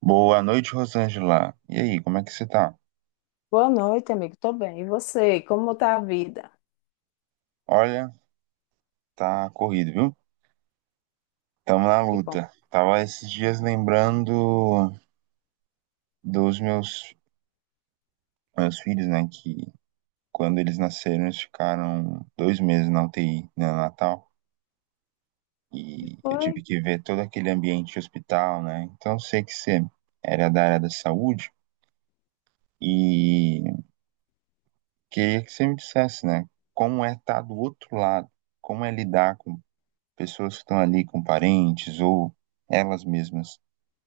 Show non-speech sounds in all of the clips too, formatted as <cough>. Boa noite, Rosângela. E aí, como é que você tá? Boa noite, amigo. Tô bem. E você? Como tá a vida? Olha, tá corrido, viu? Tamo na Que bom. luta. Tava esses dias lembrando dos meus filhos, né? Que quando eles nasceram, eles ficaram 2 meses na UTI, né, no Natal. E E eu tive foi? que ver todo aquele ambiente de hospital, né? Então, eu sei que você era da área da saúde e queria que você me dissesse, né? Como é estar do outro lado? Como é lidar com pessoas que estão ali com parentes ou elas mesmas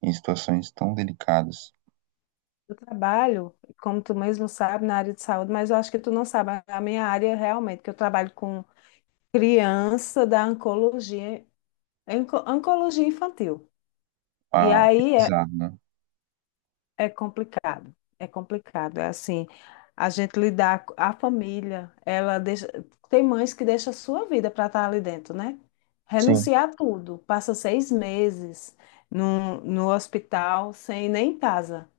em situações tão delicadas. Eu trabalho, como tu mesmo sabe, na área de saúde, mas eu acho que tu não sabe a minha área realmente, que eu trabalho com criança da oncologia, oncologia infantil. E Uau, que aí, é, bizarro, né? É complicado, é complicado. É assim, a gente lidar com a família, ela deixa, tem mães que deixam a sua vida para estar ali dentro, né? Sim, Renunciar a tudo, passa 6 meses no hospital sem nem casa.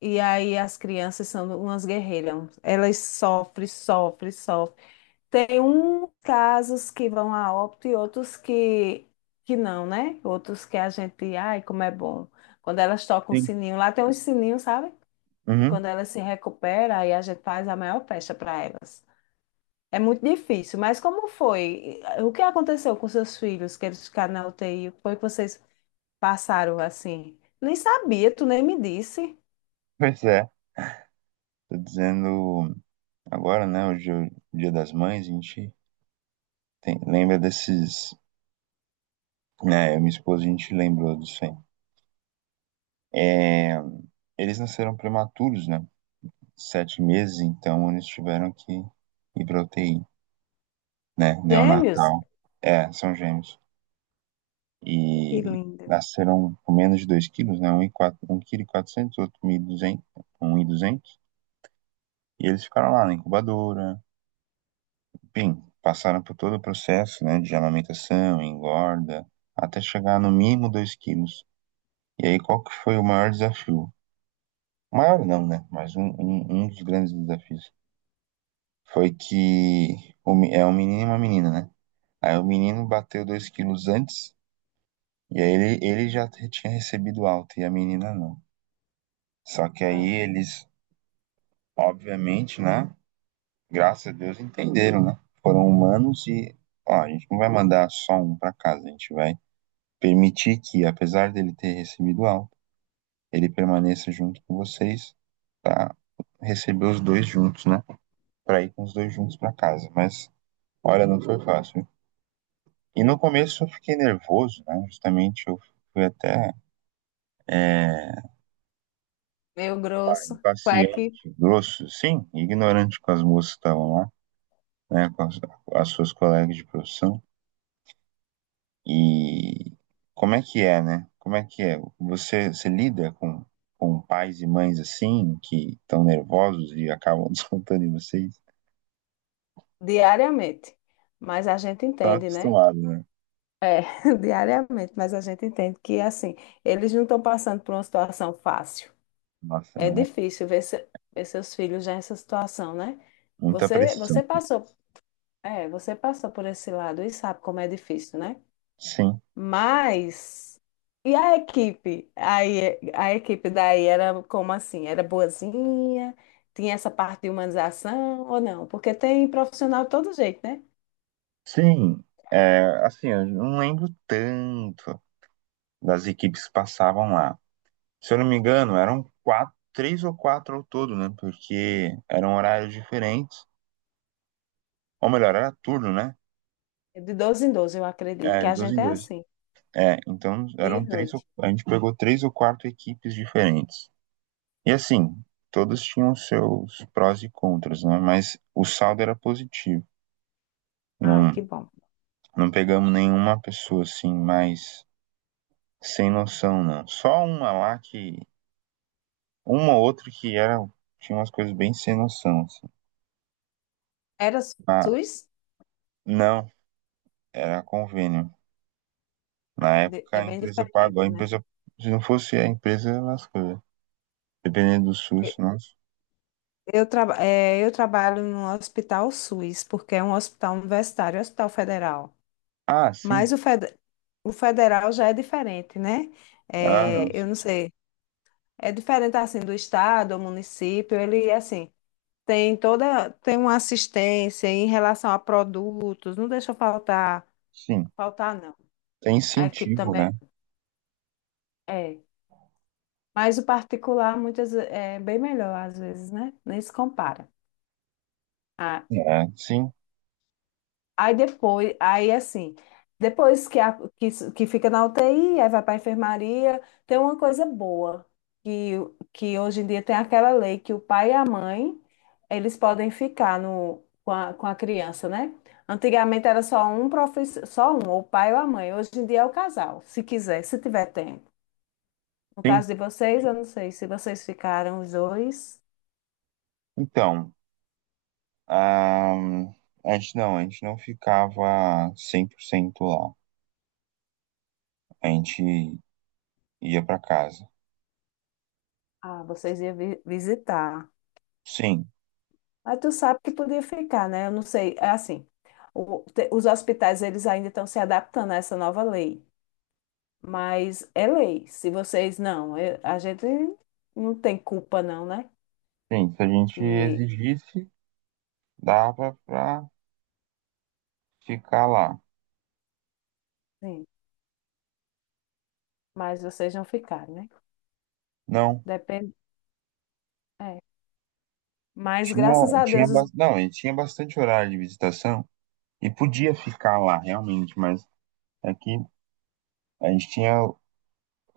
E aí as crianças são umas guerreiras, elas sofrem, sofrem, sofrem. Tem uns casos que vão a óbito e outros que não, né? Outros que a gente, ai, como é bom. Quando elas tocam o sim. sininho, lá tem uns sininhos, sabe? Que Uhum. quando elas se recuperam, aí a gente faz a maior festa para elas. É muito difícil, mas como foi? O que aconteceu com seus filhos, que eles ficaram na UTI? O que foi que vocês passaram assim? Nem sabia, tu nem me disse. Pois é. Tô dizendo agora, né? Hoje é o Dia das Mães, a gente lembra desses. Né, eu e minha esposa, a gente lembrou disso aí. É, eles nasceram prematuros, né? 7 meses, então eles tiveram que ir pra UTI, né? Gêmeos? Neonatal. É, são gêmeos. Que E lindo. nasceram com menos de 2 quilos, né? Um 1.400, quatrocentos, outro 1.200, 1.200. E eles ficaram lá na incubadora, enfim, passaram por todo o processo, né, de amamentação, engorda, até chegar no mínimo 2 quilos. E aí, qual que foi o maior desafio? Maior não, né? Mas um dos grandes desafios foi que é um menino e uma menina, né? Aí o menino bateu 2 quilos antes, e aí ele já tinha recebido alta, e a menina não. Só que Ah, aí eles... Obviamente, né? Graças a Deus entenderam, né? Foram humanos e, ó, a gente não vai mandar só um para casa, a gente vai permitir que, apesar dele ter recebido alta, ele permaneça junto com vocês para receber os dois juntos, né? Para ir com os dois juntos para casa. Mas, olha, não foi fácil. E no começo eu fiquei nervoso, né? Justamente eu fui até é, meio grosso, quack, impaciente, grosso, sim, ignorante com as moças que estavam lá, né? Com as suas colegas de profissão. E como é que é, né? Como é que é? Você lida com pais e mães assim, que estão nervosos e acabam <laughs> descontando em vocês? diariamente. Mas a gente Tá entende, né? acostumado, né? É, <laughs> diariamente, mas a gente entende que, assim, eles não estão passando por uma situação fácil. Nossa, É não é difícil ver, ver seus filhos já nessa situação, né? muita Você, pressão. você passou, você passou por esse lado e sabe como é difícil, né? Sim. Mas e a equipe? Aí a equipe daí era como assim? Era boazinha? Tinha essa parte de humanização ou não? Porque tem profissional de todo jeito, né? Sim, assim, eu não lembro tanto das equipes que passavam lá. Se eu não me engano, eram quatro, três ou quatro ao todo, né? Porque eram horários diferentes. Ou melhor, era turno, né? De 12 em 12 eu acredito É, que de a dois em gente é dois. assim, É, então dia e eram três, noite. a gente pegou três ou quatro equipes diferentes. E assim, todas tinham seus prós e contras, né? Mas o saldo era positivo. Ai, Não, que bom. não pegamos nenhuma pessoa assim mais sem noção, não. Só uma lá que, uma ou outra que era, tinha umas coisas bem sem noção, assim. Era Ah, SUS? não, era convênio. Ah, Na época é a bem empresa pagou. A diferente, né? empresa, se não fosse a empresa, lascou, né? Dependendo do SUS, nossa. Eu trabalho no Hospital SUS, porque é um hospital universitário, é um hospital federal. Ah, sim. Mas o federal já é diferente, né? Ah, não. É, eu não sei, é diferente assim do estado, do município, ele assim tem uma assistência em relação a produtos, não deixa faltar, Sim, faltar não. é A equipe incentivo, também né? é, mas o particular é bem melhor às vezes, né? Nem se compara. Ah, É, sim, aí depois, aí assim, depois que, a, que, s- que fica na UTI, aí vai para a enfermaria, tem uma coisa boa, que, que hoje em dia tem aquela lei que o pai e a mãe, eles podem ficar no, com a criança, né? Antigamente era só um profissional, só um, ou o pai ou a mãe. Hoje em dia é o casal, se quiser, se tiver tempo. No sim. caso de vocês, eu não sei se vocês ficaram os dois, Então, ah, a gente não ficava 100% lá. A gente ia para casa. ah, vocês iam visitar. Sim, Mas tu sabe que podia ficar, né? Eu não sei, é assim, os hospitais eles ainda estão se adaptando a essa nova lei, mas é lei. Se vocês não, eu- a gente não tem culpa não, né? sim, se a gente Que, exigisse, dava para ficar lá. sim, mas vocês não ficaram, né? Não, Depende, é. Mas tinha, graças a Deus não, a gente tinha bastante horário de visitação e podia ficar lá realmente, mas aqui a gente tinha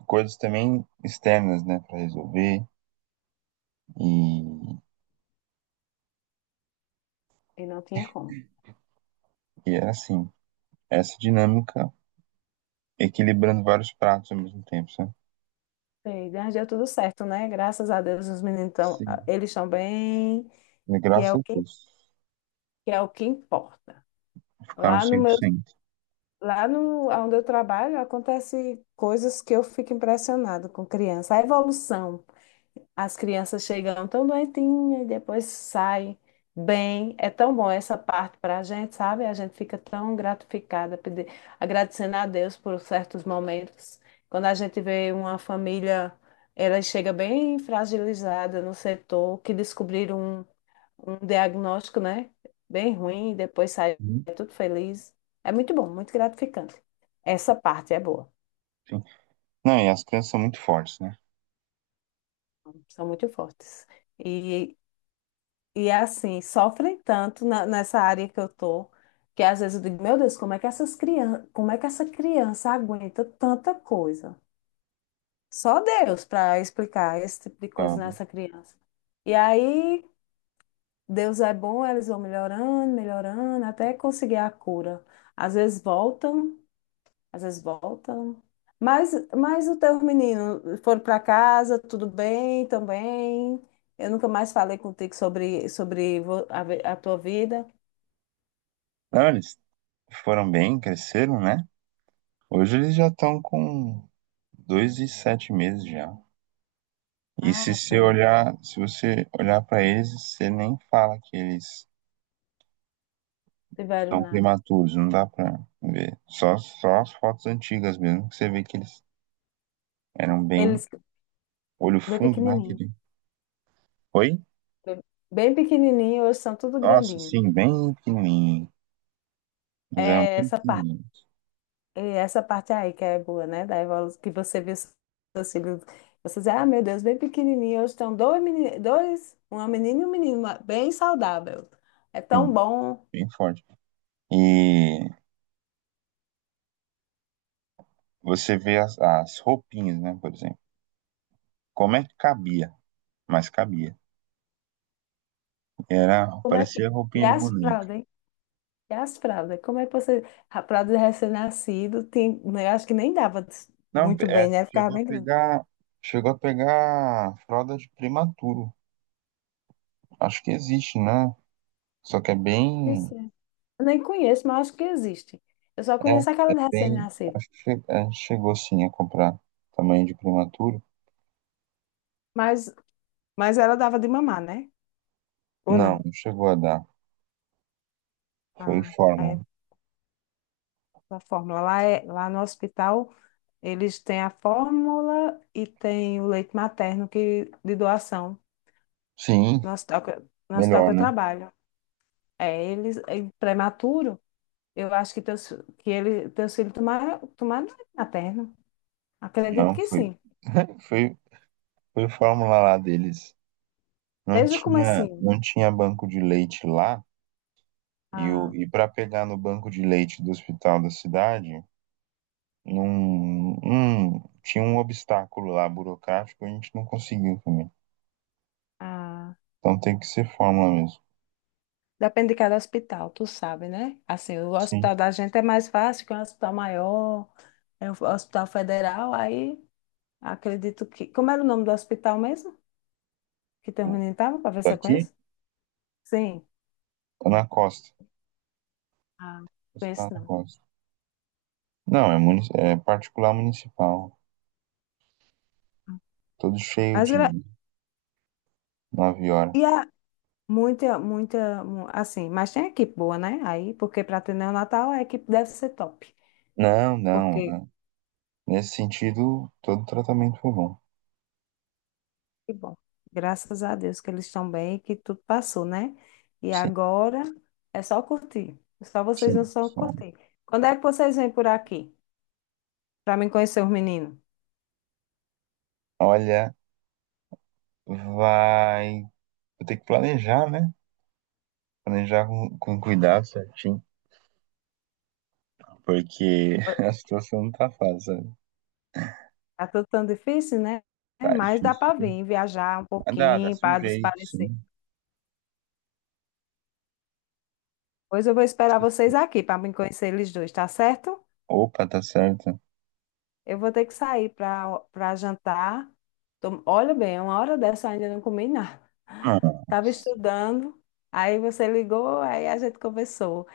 coisas também externas, né, para resolver e, e não tinha como. e era assim, essa dinâmica equilibrando vários pratos ao mesmo tempo, sabe? Sei, mas deu tudo certo, né? Graças a Deus os meninos estão, Sim. eles estão bem, E que é graças o a que, Deus, que é o que importa. ficaram Lá no meu 100%. Lá no, onde eu trabalho, acontece coisas que eu fico impressionada com criança. A evolução. As crianças chegam tão doentinhas e depois saem bem. É tão bom essa parte para a gente, sabe? A gente fica tão gratificada, agradecendo a Deus por certos momentos. Quando a gente vê uma família, ela chega bem fragilizada no setor, que descobriram um diagnóstico, né? Bem ruim, e depois sai Uhum. tudo feliz. É muito bom, muito gratificante. Essa parte é boa, Sim. Não, e as crianças são muito fortes, né? são muito fortes. E, e assim, sofrem tanto nessa área que eu tô, que às vezes eu digo, meu Deus, como é que essas crianças, como é que essa criança aguenta tanta coisa? Só Deus para explicar esse tipo de Ah, coisa nessa criança. E aí, Deus é bom, eles vão melhorando, melhorando, até conseguir a cura. Às vezes voltam Às vezes voltam. Mas o teu menino, foram para casa, tudo bem também? Eu nunca mais falei contigo sobre a tua vida. não, eles foram bem, cresceram, né? Hoje eles já estão com dois e sete meses já. E se Ah, você são, olhar, se você olhar para eles, você nem fala que eles tiveram estão nada. prematuros, não dá pra ver. Só as fotos antigas mesmo, que você vê que eles eram bem Eles, olho bem fundo, né? pequenininho. Aquele... Oi? Bem, bem pequenininho, hoje são tudo Nossa, grandinho. sim, bem pequenininho. Eles eram É bem essa parte, fininhos, é essa parte aí que é boa, né? Da evolução, que você vê seus filhos. Você diz, ah, meu Deus, bem pequenininho. Hoje estão dois, uma menina e um menino, bem saudável. É tão sim, bom. bem forte. E você vê as roupinhas, né, por exemplo. Como é que cabia? Mas cabia. Era, Como é que. parecia E roupinha de as boneca. fraldas, hein? E as fraldas? Como é que você. A fralda de recém-nascido, tem, né, eu acho que nem dava Não, muito bem, né? Ficava bem grande. Chegou a pegar fralda de prematuro. Acho que existe, né? Só que é bem, Isso é. Eu nem conheço, mas acho que existe. Eu só é, conheço aquela é de bem, recém-nascido. acho que chegou sim a comprar tamanho de prematuro. Mas, mas ela dava de mamar, né? Ou Não, não? não chegou a dar. Foi Ah, é forma. a fórmula. Lá no hospital, eles têm a fórmula e tem o leite materno que, de doação. Sim, No hospital que... no hospital melhor, que eu né? trabalho. É, eles. É prematuro. Eu acho que teus filhos tomaram leite materno. Acredito Não, que foi. sim. Foi Foi fórmula lá deles. Não Desde o tinha, comecinho. não tinha banco de leite lá. E, o- A, e para pegar no banco de leite do hospital da cidade, não, tinha um obstáculo lá burocrático, a gente não conseguiu também. a... Então tem que ser fórmula mesmo. Depende de cada hospital, tu sabe, né? Assim, o Sim. hospital da gente é mais fácil, que é um hospital maior, é um hospital federal, aí acredito que... Como era o nome do hospital mesmo? Que teu O- menino estava, para ver se eu Daqui? conheço? Sim. Tá na costa. Ah, Está conheço na não. costa. Não, é particular municipal. Todo cheio Mas, gra- de 9 horas. e a... assim, mas tem equipe boa, né? Aí, porque para ter neonatal, a equipe deve ser top. Não, não. Porque É. Nesse sentido, todo tratamento foi bom. Que bom. Graças a Deus que eles estão bem e que tudo passou, né? E Sim, agora é só curtir. Só vocês não sim. só curtir. Quando é que vocês vêm por aqui? Para mim conhecer os meninos? Olha. Vai vou ter que planejar, né? Planejar com cuidado certinho, porque <laughs> a situação não tá fácil, sabe? Tá tudo tão difícil, né? É, Tá mas dá difícil. para vir viajar um Mas pouquinho dá-se um para jeito, desaparecer. sim. Pois eu vou esperar vocês aqui para me conhecer eles dois, tá certo? Opa, tá certo. Eu vou ter que sair para jantar. Olha bem, uma hora dessa eu ainda não comi nada. <laughs> Não, Tava estudando, aí você ligou, aí a gente conversou.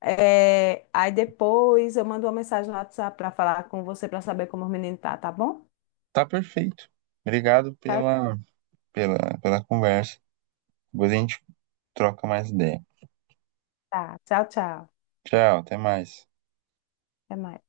É, aí depois eu mando uma mensagem no WhatsApp para falar com você para saber como o menino tá, tá bom? tá perfeito. Obrigado Tchau, pela conversa. Depois a gente troca mais ideia. tchau, tchau, tchau. Tchau, até mais. Até mais.